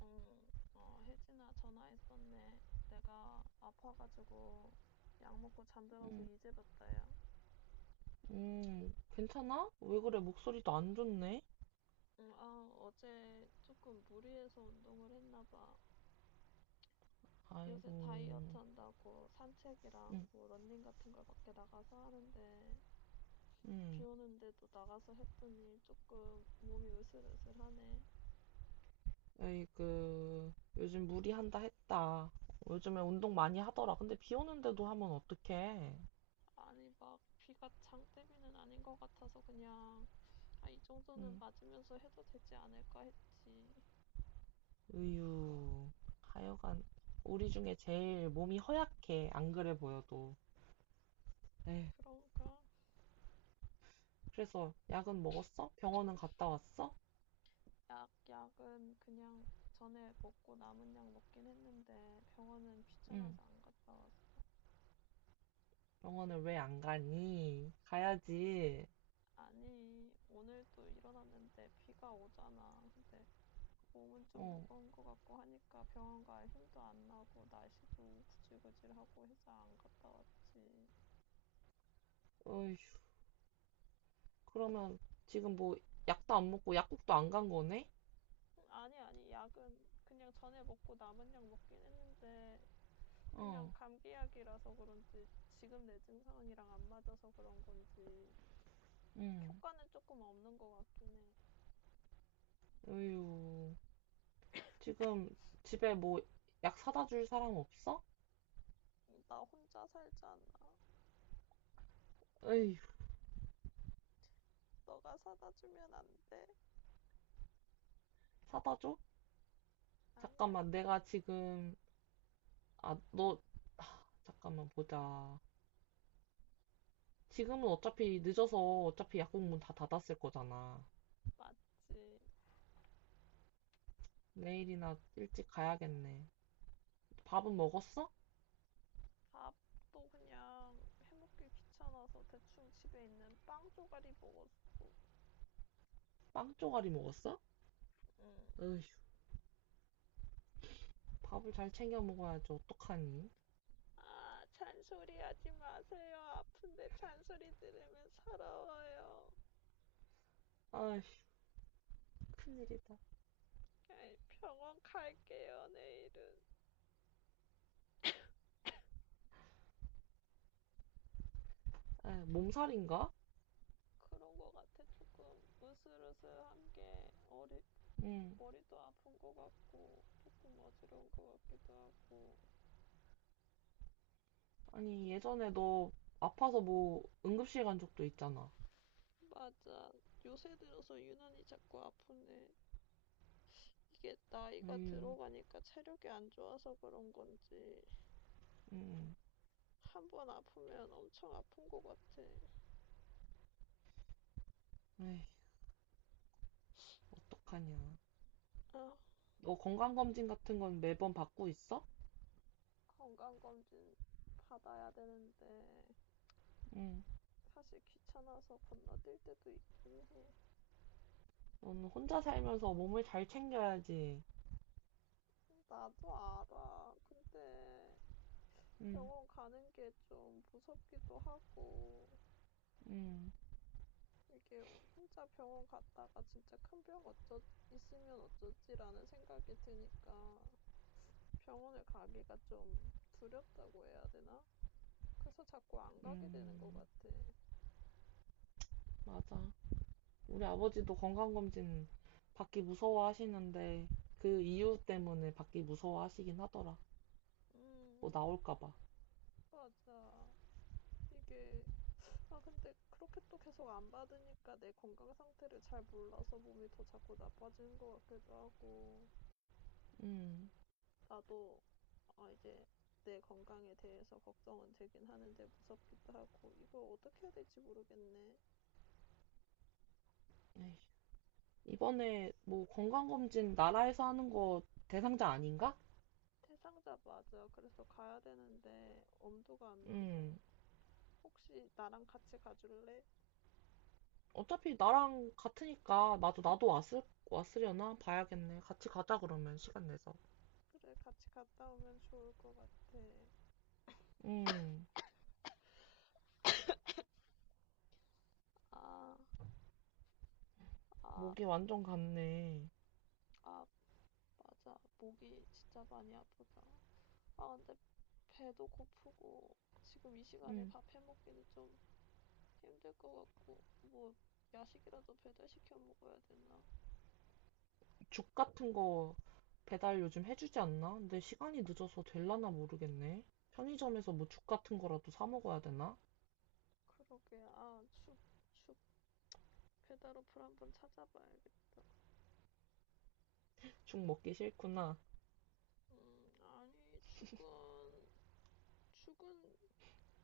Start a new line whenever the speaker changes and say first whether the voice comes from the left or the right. left: 응, 혜진아, 전화했었네. 내가 아파가지고 약 먹고 잠들어서
right: 음,
left: 이제 봤다, 야.
right: 괜찮아? 왜 그래? 목소리도 안 좋네?
left: 응, 아, 어제 조금 무리해서 운동을 했나 봐. 요새
right: 아이고,
left: 다이어트 한다고 산책이랑
right: 음,
left: 뭐 러닝 같은 걸 밖에 나가서 하는데 비
right: 음,
left: 오는데도 나가서 했더니 조금 몸이 으슬으슬하네.
right: 에이그, 요즘 무리한다 했다. 요즘에 운동 많이 하더라. 근데 비 오는데도 하면 어떡해?
left: 아니, 막 비가 장대비는 아닌 것 같아서 그냥 아, 이 정도는
right: 음,
left: 맞으면서 해도 되지 않을까 했지.
right: 으유, 하여간, 우리 중에 제일 몸이 허약해. 안 그래 보여도. 에휴,
left: 그런가?
right: 그래서 약은 먹었어? 병원은 갔다 왔어?
left: 약은 그냥 전에 먹고 남은 약 먹긴 했는데 병원은
right: 응,
left: 귀찮아서 안 갔다 왔어.
right: 병원을 왜 안 가니? 가야지.
left: 아니, 오늘도 일어났는데 비가 오잖아. 근데 몸은 좀
right: 어,
left: 무거운 것 같고 하니까 병원 갈 힘도 안 나고 날씨도 구질구질하고 해서 안 갔다 왔지.
right: 어휴. 그러면 지금 뭐 약도 안 먹고 약국도 안 간 거네?
left: 아니, 아니, 약은 그냥 전에 먹고 남은 약 먹긴 했는데 그냥
right: 어,
left: 감기약이라서 그런지 지금 내 증상이랑 안 맞아서 그런 건지
right: 응.
left: 효과는 조금 없는 것 같긴 해.
right: 어휴, 지금 집에 뭐 약 사다 줄 사람 없어?
left: 나 혼자 살잖아.
right: 어휴,
left: 너가 사다 주면 안 돼?
right: 사다 줘?
left: 아니야.
right: 잠깐만, 내가 지금, 아, 너, 잠깐만 보자. 지금은 어차피 늦어서 어차피 약국 문 다 닫았을 거잖아.
left: 맞지.
right: 내일이나 일찍 가야겠네. 밥은 먹었어?
left: 밥도 그냥 해먹기 귀찮아서 대충 집에 있는 빵 조가리 먹었어.
right: 빵 조가리 먹었어?
left: 응.
right: 어휴, 밥을 잘 챙겨 먹어야지, 어떡하니?
left: 아, 잔소리 하지 마세요. 아픈데 잔소리 들으면 서러워요.
right: 아휴, 큰일이다.
left: 에이, 병원 갈게요, 내일은.
right: 아, 몸살인가?
left: 그런 거 같아, 조금. 으슬으슬한 게,
right: 응.
left: 머리도 아픈 거 같고, 조금 어지러운 거 같기도 하고.
right: 아니, 예전에 너 아파서 뭐 응급실 간 적도 있잖아.
left: 맞아. 요새 들어서 유난히 자꾸 아프네. 이게 나이가
right: 에휴,
left: 들어가니까 체력이 안 좋아서 그런 건지,
right: 응,
left: 한번 아프면 엄청 아픈 것 같아.
right: 에이, 어떡하냐.
left: 아,
right: 너 건강검진 같은 건 매번 받고 있어?
left: 건강검진 받아야 되는데,
right: 응,
left: 사실 귀찮아서 건너뛸 때도 있긴 해.
right: 너는 혼자 살면서 몸을 잘 챙겨야지.
left: 나도 알아. 근데
right: 응,
left: 병원 가는 게 좀 무섭기도 하고,
right: 응,
left: 이게 혼자 병원 갔다가 진짜 있으면 어쩌지라는 생각이 드니까 병원을 가기가 좀 두렵다고 해야 되나? 그래서 자꾸 안 가게 되는 것
right: 응,
left: 같아.
right: 맞아. 우리 아버지도 건강검진 받기 무서워하시는데 그 이유 때문에 받기 무서워하시긴 하더라.
left: 음,
right: 뭐 나올까 봐.
left: 맞아. 이게, 아, 근데 그렇게 또 계속 안 받으니까 내 건강 상태를 잘 몰라서 몸이 더 자꾸 나빠지는 것 같기도 하고,
right: 응,
left: 나도, 아, 이제 내 건강에 대해서 걱정은 되긴 하는데 무섭기도 하고, 이걸 어떻게 해야 될지 모르겠네.
right: 에이, 이번에 뭐 건강검진 나라에서 하는 거 대상자 아닌가?
left: 대상자 맞아. 그래서 가야 되는데 엄두가 안 나서
right: 음.
left: 혹시 나랑 같이 가줄래?
right: 어차피 나랑 같으니까 나도 왔을 왔으려나 봐야겠네. 같이 가자 그러면 시간 내서.
left: 그래, 같이 갔다 오면 좋을 것 같아.
right: 음.
left: 아, 아,
right: 목이 완전 갔네.
left: 아, 맞아. 목이 진짜 많이 아프다. 아, 근데 배도 고프고 지금 이 시간에
right: 음.
left: 밥 해 먹기는 좀 힘들 것 같고 뭐 야식이라도 배달시켜 먹어야 되나?
right: 죽 같은 거 배달 요즘 해주지 않나? 근데 시간이 늦어서 될라나 모르겠네. 편의점에서 뭐 죽 같은 거라도 사 먹어야 되나?
left: 그러게. 아, 죽 배달 어플 한번 찾아봐야겠다.
right: 죽 먹기 싫구나.
left: 아니, 죽은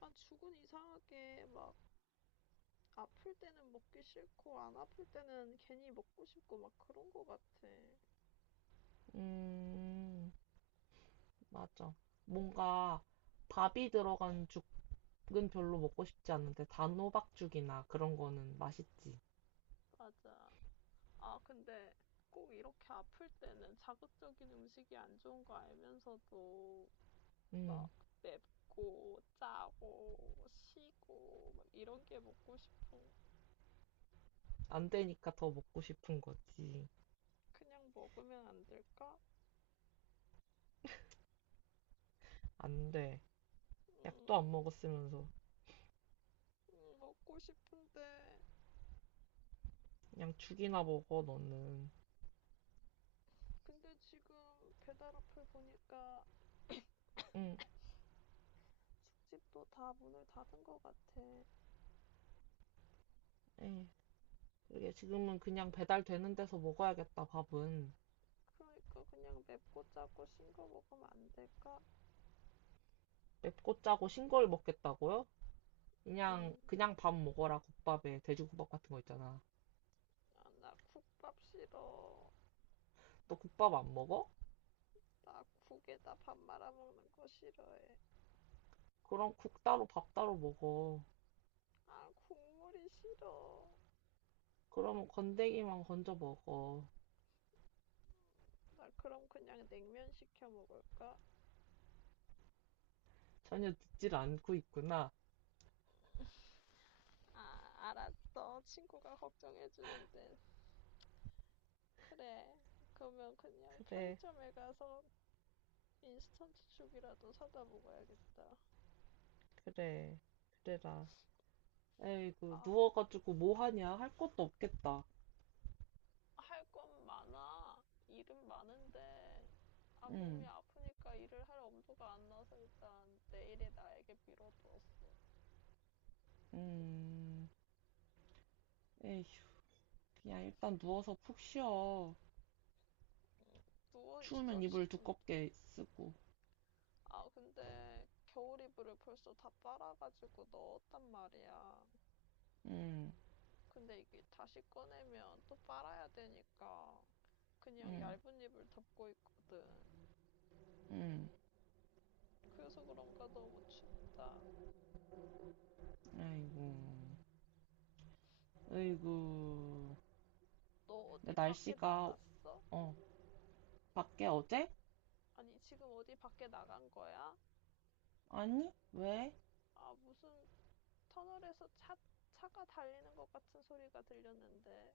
left: 죽은 이상하게 막 아플 때는 먹기 싫고 안 아플 때는 괜히 먹고 싶고 막 그런 거 같아.
right: 음. 맞아. 뭔가 밥이 들어간 죽은 별로 먹고 싶지 않은데 단호박죽이나 그런 거는 맛있지.
left: 맞아. 아 근데 꼭 이렇게 아플 때는 자극적인 음식이 안 좋은 거 알면서도 막
right: 음.
left: 맵고 짜고 시고 막 이런 게 먹고 싶은
right: 안 되니까 더 먹고 싶은 거지.
left: 그냥 먹으면 안 될까?
right: 안 돼. 약도
left: 음,
right: 안 먹었으면서.
left: 먹고 싶은데
right: 그냥 죽이나 먹어, 너는.
left: 근데 지금 배달 어플 보니까
right: 응,
left: 죽집도 다 문을 닫은 것 같아.
right: 에이. 그러게 지금은 그냥 배달되는 데서 먹어야겠다, 밥은.
left: 그러니까 그냥 맵고 짜고 싱거 먹으면 안 될까?
right: 맵고 짜고 싱거울 먹겠다고요?
left: 음,
right: 그냥, 그냥 밥 먹어라, 국밥에. 돼지국밥 같은 거 있잖아.
left: 아, 나 국밥 싫어.
right: 너 국밥 안 먹어?
left: 나 국에다 밥 말아 먹는 거 싫어해.
right: 그럼 국 따로 밥 따로 먹어.
left: 아, 국물이 싫어.
right: 그러면 건더기만 건져 먹어.
left: 나 그럼 그냥 냉면 시켜 먹을까?
right: 전혀 듣질 않고 있구나.
left: 아, 알았어. 친구가 걱정해주는데. 그래. 그러면 그냥
right: 그래,
left: 편의점에 가서 인스턴트 죽이라도 사다 먹어야겠다.
right: 그래, 그래라. 에이그
left: 아,
right: 누워가지고 뭐 하냐? 할 것도 없겠다.
left: 할 건 많아. 일은 많은데, 아,
right: 응,
left: 몸이 아프니까 일을 할 엄두가 안 나서 일단 내일에 나에게 미뤄두었어.
right: 음, 에이, 그냥 일단 누워서 푹 쉬어.
left: 누워 있어,
right: 추우면 이불
left: 지금.
right: 두껍게 쓰고.
left: 아, 근데 겨울 이불을 벌써 다 빨아가지고 넣었단 말이야.
right: 응,
left: 근데 이게 다시 꺼내면 또 빨아야 되니까 그냥
right: 응,
left: 얇은 이불 덮고 있거든.
right: 응,
left: 그래서 그런가 너무 춥다.
right: 에이구, 에이구.
left: 너
right: 근데
left: 어디 밖에
right: 날씨가,
left: 나갔어?
right: 어, 밖에 어제?
left: 아니, 지금 어디 밖에 나간 거야?
right: 아니, 왜?
left: 아, 무슨 터널에서 차가 달리는 것 같은 소리가 들렸는데,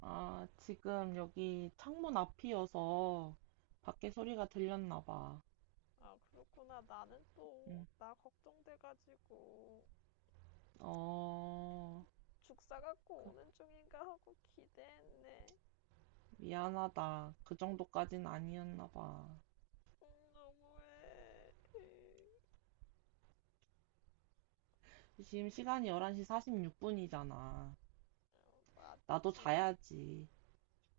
right: 아, 지금 여기 창문 앞이어서 밖에 소리가 들렸나 봐.
left: 아, 그렇구나. 나는 또,
right: 응,
left: 나 걱정돼가지고,
right: 어,
left: 죽사 갖고
right: 그-
left: 오는 중인가 하고 기대했네.
right: 미안하다. 그 정도까진 아니었나 봐.
left: 너무해.
right: 지금 시간이 11시 46분이잖아. 나도
left: 맞지.
right: 자야지.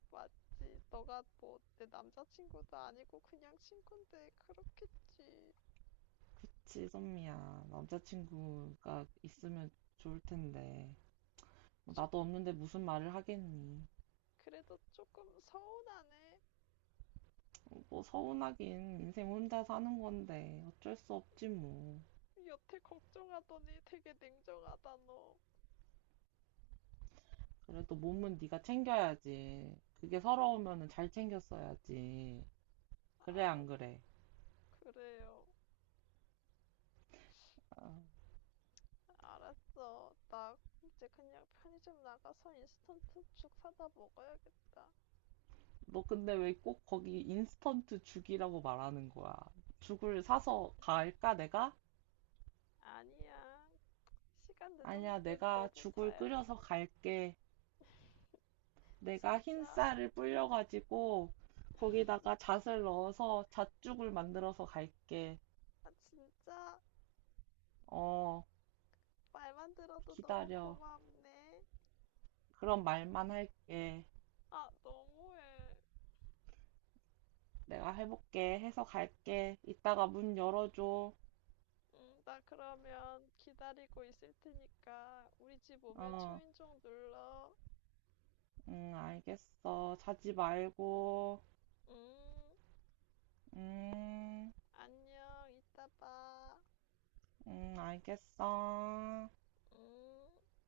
left: 맞지. 너가 뭐, 내 남자친구도 아니고 그냥 친구인데, 그렇겠지.
right: 그치, 선미야. 남자친구가 있으면 좋을 텐데. 뭐
left: 좀,
right: 나도 없는데 무슨 말을 하겠니?
left: 그래도 조금 서운하네.
right: 뭐 서운하긴 인생 혼자 사는 건데 어쩔 수 없지 뭐.
left: 여태 걱정하더니 되게 냉정하다, 너.
right: 그래도 몸은 네가 챙겨야지. 그게 서러우면은 잘 챙겼어야지. 그래, 안
left: 알았어.
right: 그래?
left: 그래요.
right: 아,
left: 알았어. 나 이제 그냥 편의점 나가서 인스턴트 죽 사다 먹어야겠다.
right: 너 근데 왜 꼭 거기 인스턴트 죽이라고 말하는 거야? 죽을 사서 갈까, 내가?
left: 아니야. 시간
right: 아니야,
left: 늦었는데
right: 내가
left: 너도
right: 죽을 끓여서
left: 자야지.
right: 갈게. 내가 흰
left: 진짜.
right: 쌀을 불려가지고 거기다가 잣을 넣어서 잣죽을 만들어서 갈게.
left: 아, 진짜.
right: 어,
left: 말만 들어도 너무
right: 기다려.
left: 고맙네.
right: 그런 말만 할게.
left: 아, 너무해.
right: 내가 해볼게. 해서 갈게. 이따가 문 열어줘.
left: 응, 나 그러면 기다리고 있을 테니까 우리 집 오면
right: 어,
left: 초인종 눌러.
right: 응, 알겠어. 자지 말고.
left: 응,
right: 음,
left: 안녕. 이따 봐.
right: 알겠어.
left: 응.